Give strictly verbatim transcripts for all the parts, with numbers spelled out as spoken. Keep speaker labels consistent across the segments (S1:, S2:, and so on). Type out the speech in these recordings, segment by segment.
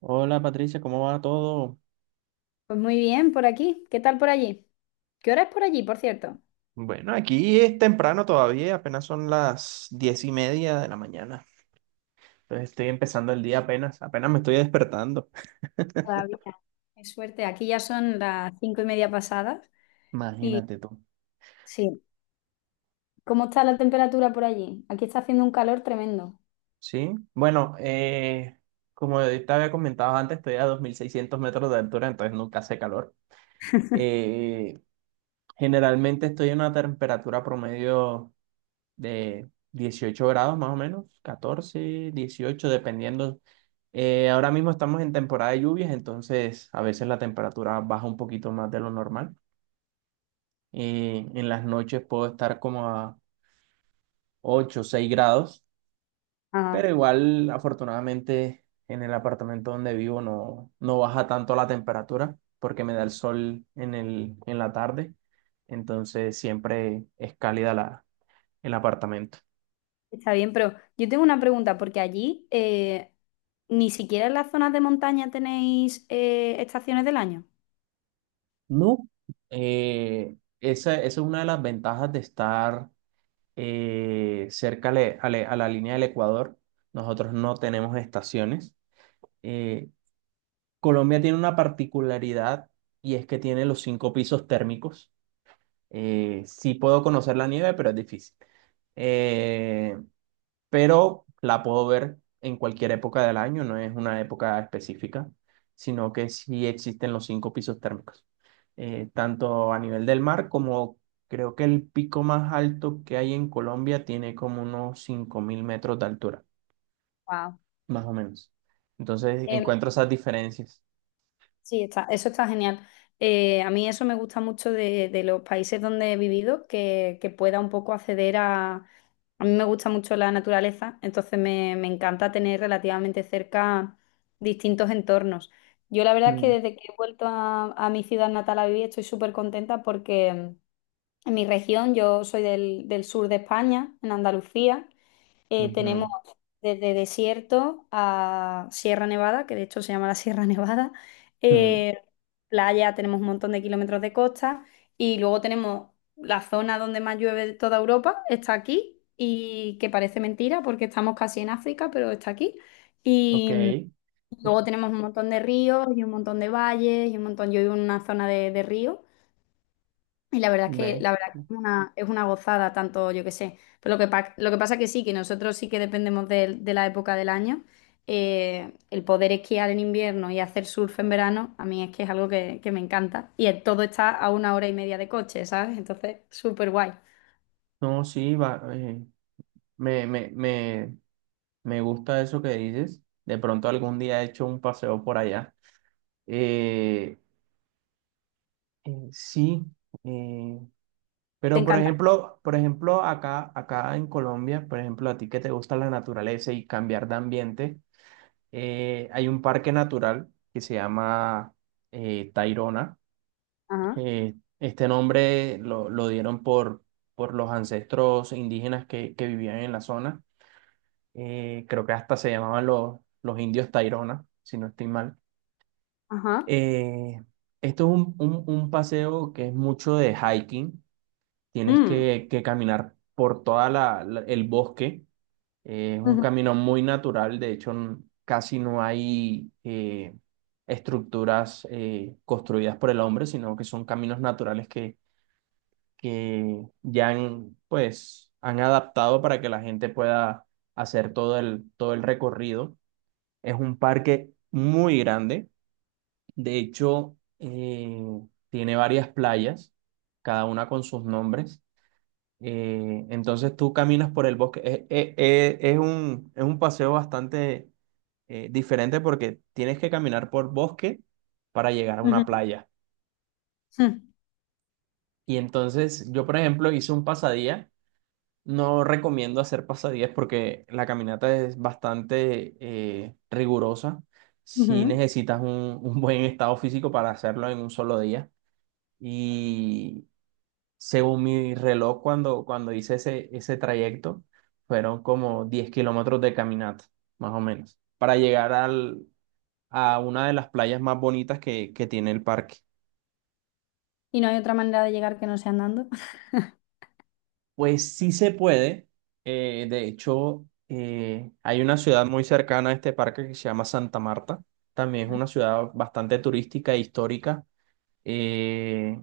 S1: Hola Patricia, ¿cómo va todo?
S2: Pues muy bien, por aquí. ¿Qué tal por allí? ¿Qué hora es por allí, por cierto?
S1: Bueno, aquí es temprano todavía, apenas son las diez y media de la mañana. Entonces estoy empezando el día apenas, apenas me estoy despertando.
S2: Todavía. Qué suerte, aquí ya son las cinco y media pasadas. Y
S1: Imagínate tú.
S2: sí, ¿cómo está la temperatura por allí? Aquí está haciendo un calor tremendo.
S1: Sí, bueno, eh, como te había comentado antes, estoy a dos mil seiscientos metros de altura, entonces nunca hace calor. Eh, Generalmente estoy a una temperatura promedio de dieciocho grados más o menos, catorce dieciocho dependiendo. Eh, ahora mismo estamos en temporada de lluvias, entonces a veces la temperatura baja un poquito más de lo normal. Eh, en las noches puedo estar como a ocho o seis grados,
S2: Ah,
S1: pero igual afortunadamente en el apartamento donde vivo no, no baja tanto la temperatura porque me da el sol en el, en la tarde, entonces siempre es cálida la, el apartamento.
S2: está bien, pero yo tengo una pregunta, porque allí eh, ni siquiera en las zonas de montaña tenéis eh, estaciones del año.
S1: No, eh, esa, esa es una de las ventajas de estar eh, cerca ale- ale- a la línea del Ecuador. Nosotros no tenemos estaciones. Eh, Colombia tiene una particularidad y es que tiene los cinco pisos térmicos. Eh, sí puedo conocer la nieve, pero es difícil. Eh, pero la puedo ver en cualquier época del año, no es una época específica, sino que sí existen los cinco pisos térmicos, eh, tanto a nivel del mar como creo que el pico más alto que hay en Colombia tiene como unos cinco mil metros de altura,
S2: Wow.
S1: más o menos. Entonces encuentro esas diferencias.
S2: Sí, está, eso está genial. Eh, a mí eso me gusta mucho de, de los países donde he vivido, que, que pueda un poco acceder a... A mí me gusta mucho la naturaleza, entonces me, me encanta tener relativamente cerca distintos entornos. Yo la verdad es que
S1: Mm,
S2: desde que he vuelto a, a mi ciudad natal a vivir estoy súper contenta porque en mi región, yo soy del, del sur de España, en Andalucía, eh, tenemos
S1: ujú,
S2: desde desierto a Sierra Nevada, que de hecho se llama la Sierra Nevada,
S1: mm,
S2: eh, playa, tenemos un montón de kilómetros de costa y luego tenemos la zona donde más llueve de toda Europa, está aquí y que parece mentira porque estamos casi en África, pero está aquí.
S1: ok,
S2: Y mm, luego tenemos un montón de ríos y un montón de valles y un montón, yo vivo en una zona de, de ríos y la verdad es que
S1: ve.
S2: la verdad que es una, es una gozada, tanto yo que sé. Pero lo que, pa- lo que pasa que sí, que nosotros sí que dependemos de, de la época del año. Eh, el poder esquiar en invierno y hacer surf en verano, a mí es que es algo que, que me encanta. Y el- todo está a una hora y media de coche, ¿sabes? Entonces, súper guay.
S1: No, sí, va, eh, me, me, me, me gusta eso que dices. De pronto algún día he hecho un paseo por allá. Eh, eh, sí, eh,
S2: Te
S1: pero por
S2: encanta.
S1: ejemplo, por ejemplo, acá, acá en Colombia, por ejemplo, a ti que te gusta la naturaleza y cambiar de ambiente, eh, hay un parque natural que se llama eh, Tayrona.
S2: Ajá,
S1: Eh, este nombre lo, lo dieron por, por los ancestros indígenas que, que vivían en la zona. Eh, creo que hasta se llamaban los, los indios Tayrona, si no estoy mal.
S2: ajá.
S1: Eh, Esto es un, un- un paseo que es mucho de hiking. Tienes
S2: Mm.
S1: que, que caminar por toda la, la- el bosque. Eh, es un
S2: Ujú,
S1: camino muy natural. De hecho, n- casi no hay eh, estructuras eh, construidas por el hombre, sino que son caminos naturales que, que ya han, pues, han adaptado para que la gente pueda hacer todo el, todo el recorrido. Es un parque muy grande de hecho, eh, tiene varias playas, cada una con sus nombres. Eh, entonces tú caminas por el bosque. Es es eh, es un, es un paseo bastante eh, diferente porque tienes que caminar por bosque para llegar a una
S2: ujú,
S1: playa.
S2: ujú,
S1: Y entonces yo, por ejemplo, hice un pasadía. No recomiendo hacer pasadías porque la caminata es bastante eh, rigurosa. Si
S2: ujú.
S1: necesitas un un buen estado físico para hacerlo en un solo día. Y según mi reloj, cuando, cuando hice ese, ese trayecto, fueron como diez kilómetros de caminata, más o menos, para llegar al, a una de las playas más bonitas que, que tiene el parque.
S2: Y no hay otra manera de llegar que no sea andando.
S1: Pues sí se puede. eh, de hecho, eh, hay una ciudad muy cercana a este parque que se llama Santa Marta. También es una ciudad bastante turística e histórica. eh,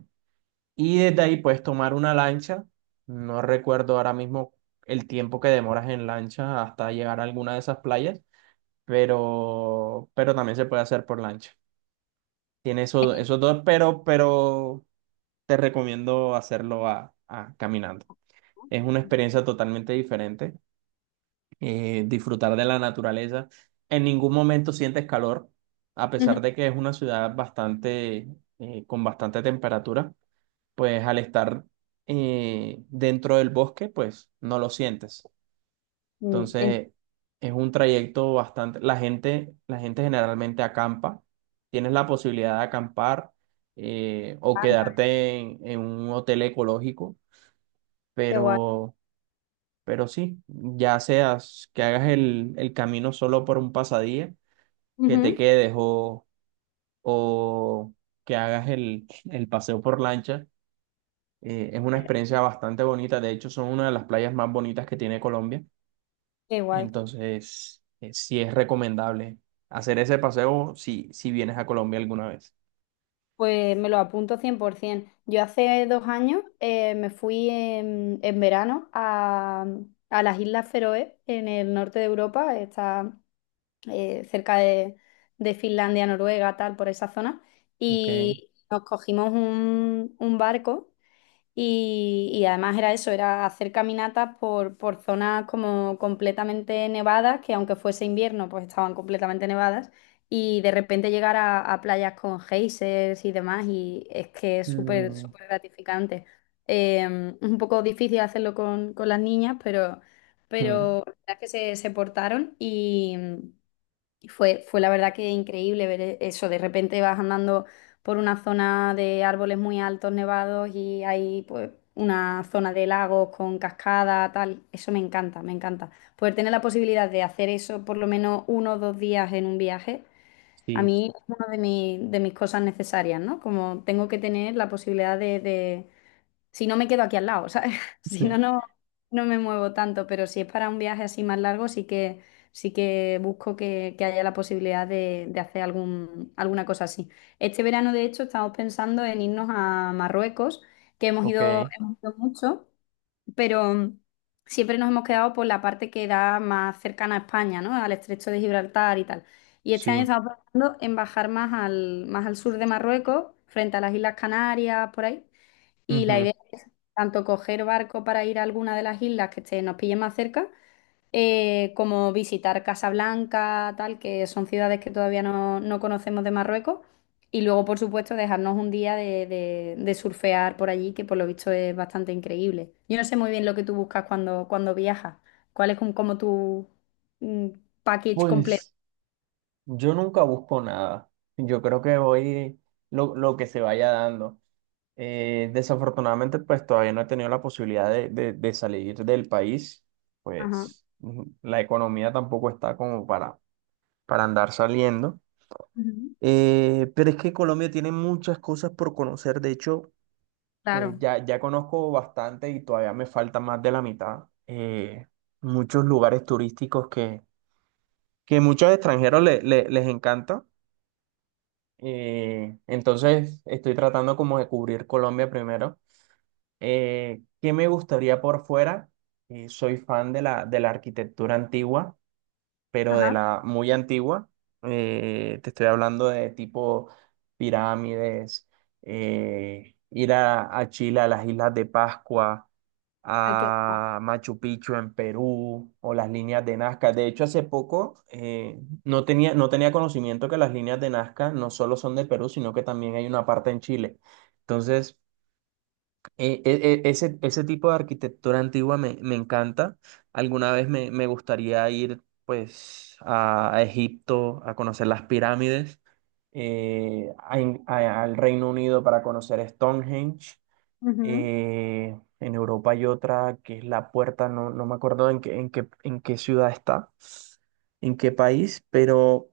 S1: Y desde ahí puedes tomar una lancha. No recuerdo ahora mismo el tiempo que demoras en lancha hasta llegar a alguna de esas playas, pero, pero también se puede hacer por lancha. Tiene eso- esos dos, pero, pero te recomiendo hacerlo a, a caminando. Es una experiencia totalmente diferente. eh, disfrutar de la naturaleza. En ningún momento sientes calor, a pesar de que es una ciudad bastante, eh, con bastante temperatura. Pues al estar eh, dentro del bosque, pues no lo sientes.
S2: Mm, ent-
S1: Entonces, es un trayecto bastante, la gente, la gente generalmente acampa, tienes la posibilidad de acampar eh, o quedarte en, en un hotel ecológico,
S2: Qué guay.
S1: pero, pero sí, ya seas que hagas el, el camino solo por un pasadía, que te
S2: Ujú.
S1: quedes o, o que hagas el, el paseo por lancha. Eh, es una experiencia bastante bonita. De hecho, son una de las playas más bonitas que tiene Colombia.
S2: Qué guay.
S1: Entonces, eh, sí es recomendable hacer ese paseo si, si vienes a Colombia alguna vez.
S2: Pues me lo apunto cien por ciento. Yo hace dos años eh, me fui en, en verano a, a las Islas Feroe, en el norte de Europa, está eh, cerca de, de Finlandia, Noruega, tal, por esa zona,
S1: Ok.
S2: y nos cogimos un, un barco y, y además era eso, era hacer caminatas por, por zonas como completamente nevadas, que aunque fuese invierno, pues estaban completamente nevadas, y de repente llegar a, a playas con geysers y demás, y es que es súper,
S1: Mm,
S2: súper gratificante. Eh, un poco difícil hacerlo con, con las niñas, pero,
S1: mm,
S2: pero la verdad es que se, se portaron y... Y Fue, fue la verdad que increíble ver e- eso. De repente vas andando por una zona de árboles muy altos, nevados, y hay pues una zona de lagos con cascada, tal. Eso me encanta, me encanta. Poder tener la posibilidad de hacer eso por lo menos uno o dos días en un viaje, a
S1: sí.
S2: mí es una de, mi- de mis cosas necesarias, ¿no? Como tengo que tener la posibilidad de, de si no me quedo aquí al lado, ¿sabes? Si no, no, no me muevo tanto, pero si es para un viaje así más largo, sí que, sí que busco que, que haya la posibilidad de, de hacer algún, alguna cosa así. Este verano, de hecho, estamos pensando en irnos a Marruecos, que hemos ido,
S1: Ok.
S2: hemos ido mucho, pero siempre nos hemos quedado por la parte que da más cercana a España, ¿no? Al estrecho de Gibraltar y tal. Y este año
S1: Sí.
S2: estamos pensando en bajar más al, más al sur de Marruecos, frente a las Islas Canarias, por ahí. Y la
S1: Ujú.
S2: idea tanto coger barco para ir a alguna de las islas que esté- nos pille más cerca, eh, como visitar Casablanca, tal, que son ciudades que todavía no, no conocemos de Marruecos. Y luego, por supuesto, dejarnos un día de, de- de surfear por allí, que por lo visto es bastante increíble. Yo no sé muy bien lo que tú buscas cuando, cuando viajas. ¿Cuál es como, como tu mm, package completo?
S1: Pues yo nunca busco nada. Yo creo que voy lo, lo que se vaya dando. Eh, desafortunadamente, pues todavía no he tenido la posibilidad de, de- de salir del país,
S2: Ajá.
S1: pues ujú, la economía tampoco está como para, para andar saliendo.
S2: Ujú.
S1: Eh, pero es que Colombia tiene muchas cosas por conocer, de hecho, pues
S2: Claro.
S1: ya, ya conozco bastante y todavía me falta más de la mitad. Eh, muchos lugares turísticos que, que muchos extranjeros le- le- les encanta. Eh, entonces, estoy tratando como de cubrir Colombia primero. Eh, ¿qué me gustaría por fuera? Eh, soy fan de la, de la arquitectura antigua, pero de
S2: Ajá.
S1: la muy antigua. Eh, te estoy hablando de tipo pirámides, eh, ir a, a Chile, a las Islas de Pascua,
S2: Hay que...
S1: a Machu Picchu en Perú o las líneas de Nazca. De hecho, hace poco eh, no tenía, no tenía conocimiento que las líneas de Nazca no solo son de Perú, sino que también hay una parte en Chile. Entonces... E- e- e- ese, ese tipo de arquitectura antigua me, me encanta. Alguna vez me, me gustaría ir pues a, a Egipto a conocer las pirámides, eh, a In- a- al Reino Unido para conocer Stonehenge.
S2: Ujú.
S1: eh, en Europa hay otra que es la puerta, no, no me acuerdo en qué, en qué, en qué ciudad está, en qué país, pero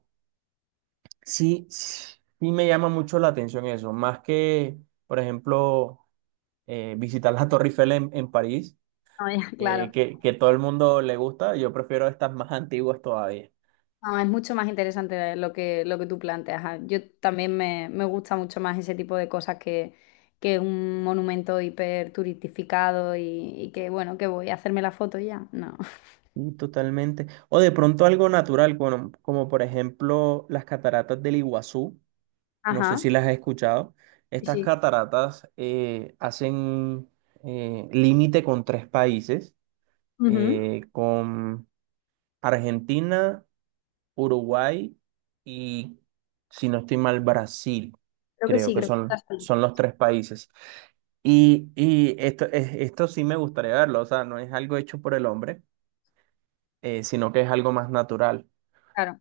S1: sí, sí me llama mucho la atención eso, más que, por ejemplo eh, visitar la Torre Eiffel en, en París,
S2: No, ya,
S1: eh,
S2: claro.
S1: que, que todo el mundo le gusta. Yo prefiero estas más antiguas todavía.
S2: No, es mucho más interesante lo que, lo que tú planteas. Ah, Yo también me, me gusta mucho más ese tipo de cosas que, que un monumento hiperturistificado y, y que, bueno, que voy a hacerme la foto y ya. No.
S1: Y totalmente. O de pronto algo natural, como, como por ejemplo las cataratas del Iguazú. No sé
S2: Ajá.
S1: si las has escuchado.
S2: Sí,
S1: Estas
S2: sí.
S1: cataratas eh, hacen eh, límite con tres países,
S2: Ujú.
S1: eh, con Argentina, Uruguay y, si no estoy mal, Brasil.
S2: Creo que
S1: Creo
S2: sí,
S1: que
S2: creo que está
S1: son,
S2: así.
S1: son los tres países. Y, y esto, es- esto sí me gustaría verlo, o sea, no es algo hecho por el hombre, eh, sino que es algo más natural.
S2: Claro.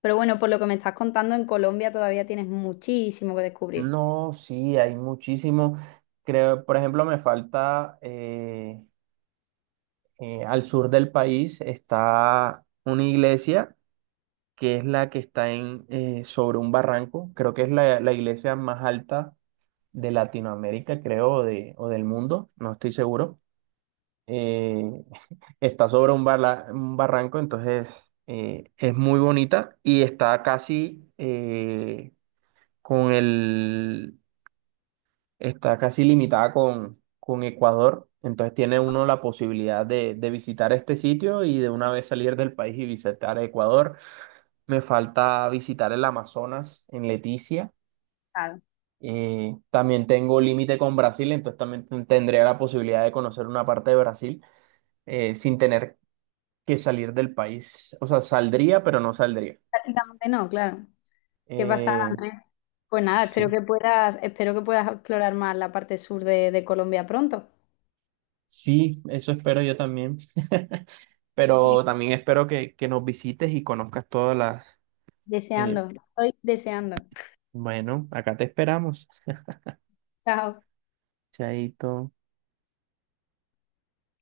S2: Pero bueno, por lo que me estás contando, en Colombia todavía tienes muchísimo que descubrir.
S1: No, sí, hay muchísimo. Creo, por ejemplo, me falta eh, eh, al sur del país está una iglesia que es la que está en, eh, sobre un barranco. Creo que es la, la iglesia más alta de Latinoamérica, creo, o, de, o del mundo, no estoy seguro eh, está sobre un, barla- un barranco, entonces eh, es muy bonita y está casi eh, con el, está casi limitada con, con Ecuador, entonces tiene uno la posibilidad de, de visitar este sitio y de una vez salir del país y visitar Ecuador. Me falta visitar el Amazonas en Leticia.
S2: Claro.
S1: Eh, también tengo límite con Brasil, entonces también tendría la posibilidad de conocer una parte de Brasil eh, sin tener que salir del país. O sea, saldría, pero no saldría.
S2: Prácticamente no, claro. ¿Qué pasa,
S1: Eh,
S2: Andrés? Pues nada, espero
S1: sí,
S2: que puedas, espero que puedas explorar más la parte sur de de Colombia pronto.
S1: sí, eso espero yo también. Pero también espero que, que nos visites y conozcas todas las... eh,
S2: Deseando, estoy deseando.
S1: bueno, acá te esperamos.
S2: Chao.
S1: Chaito.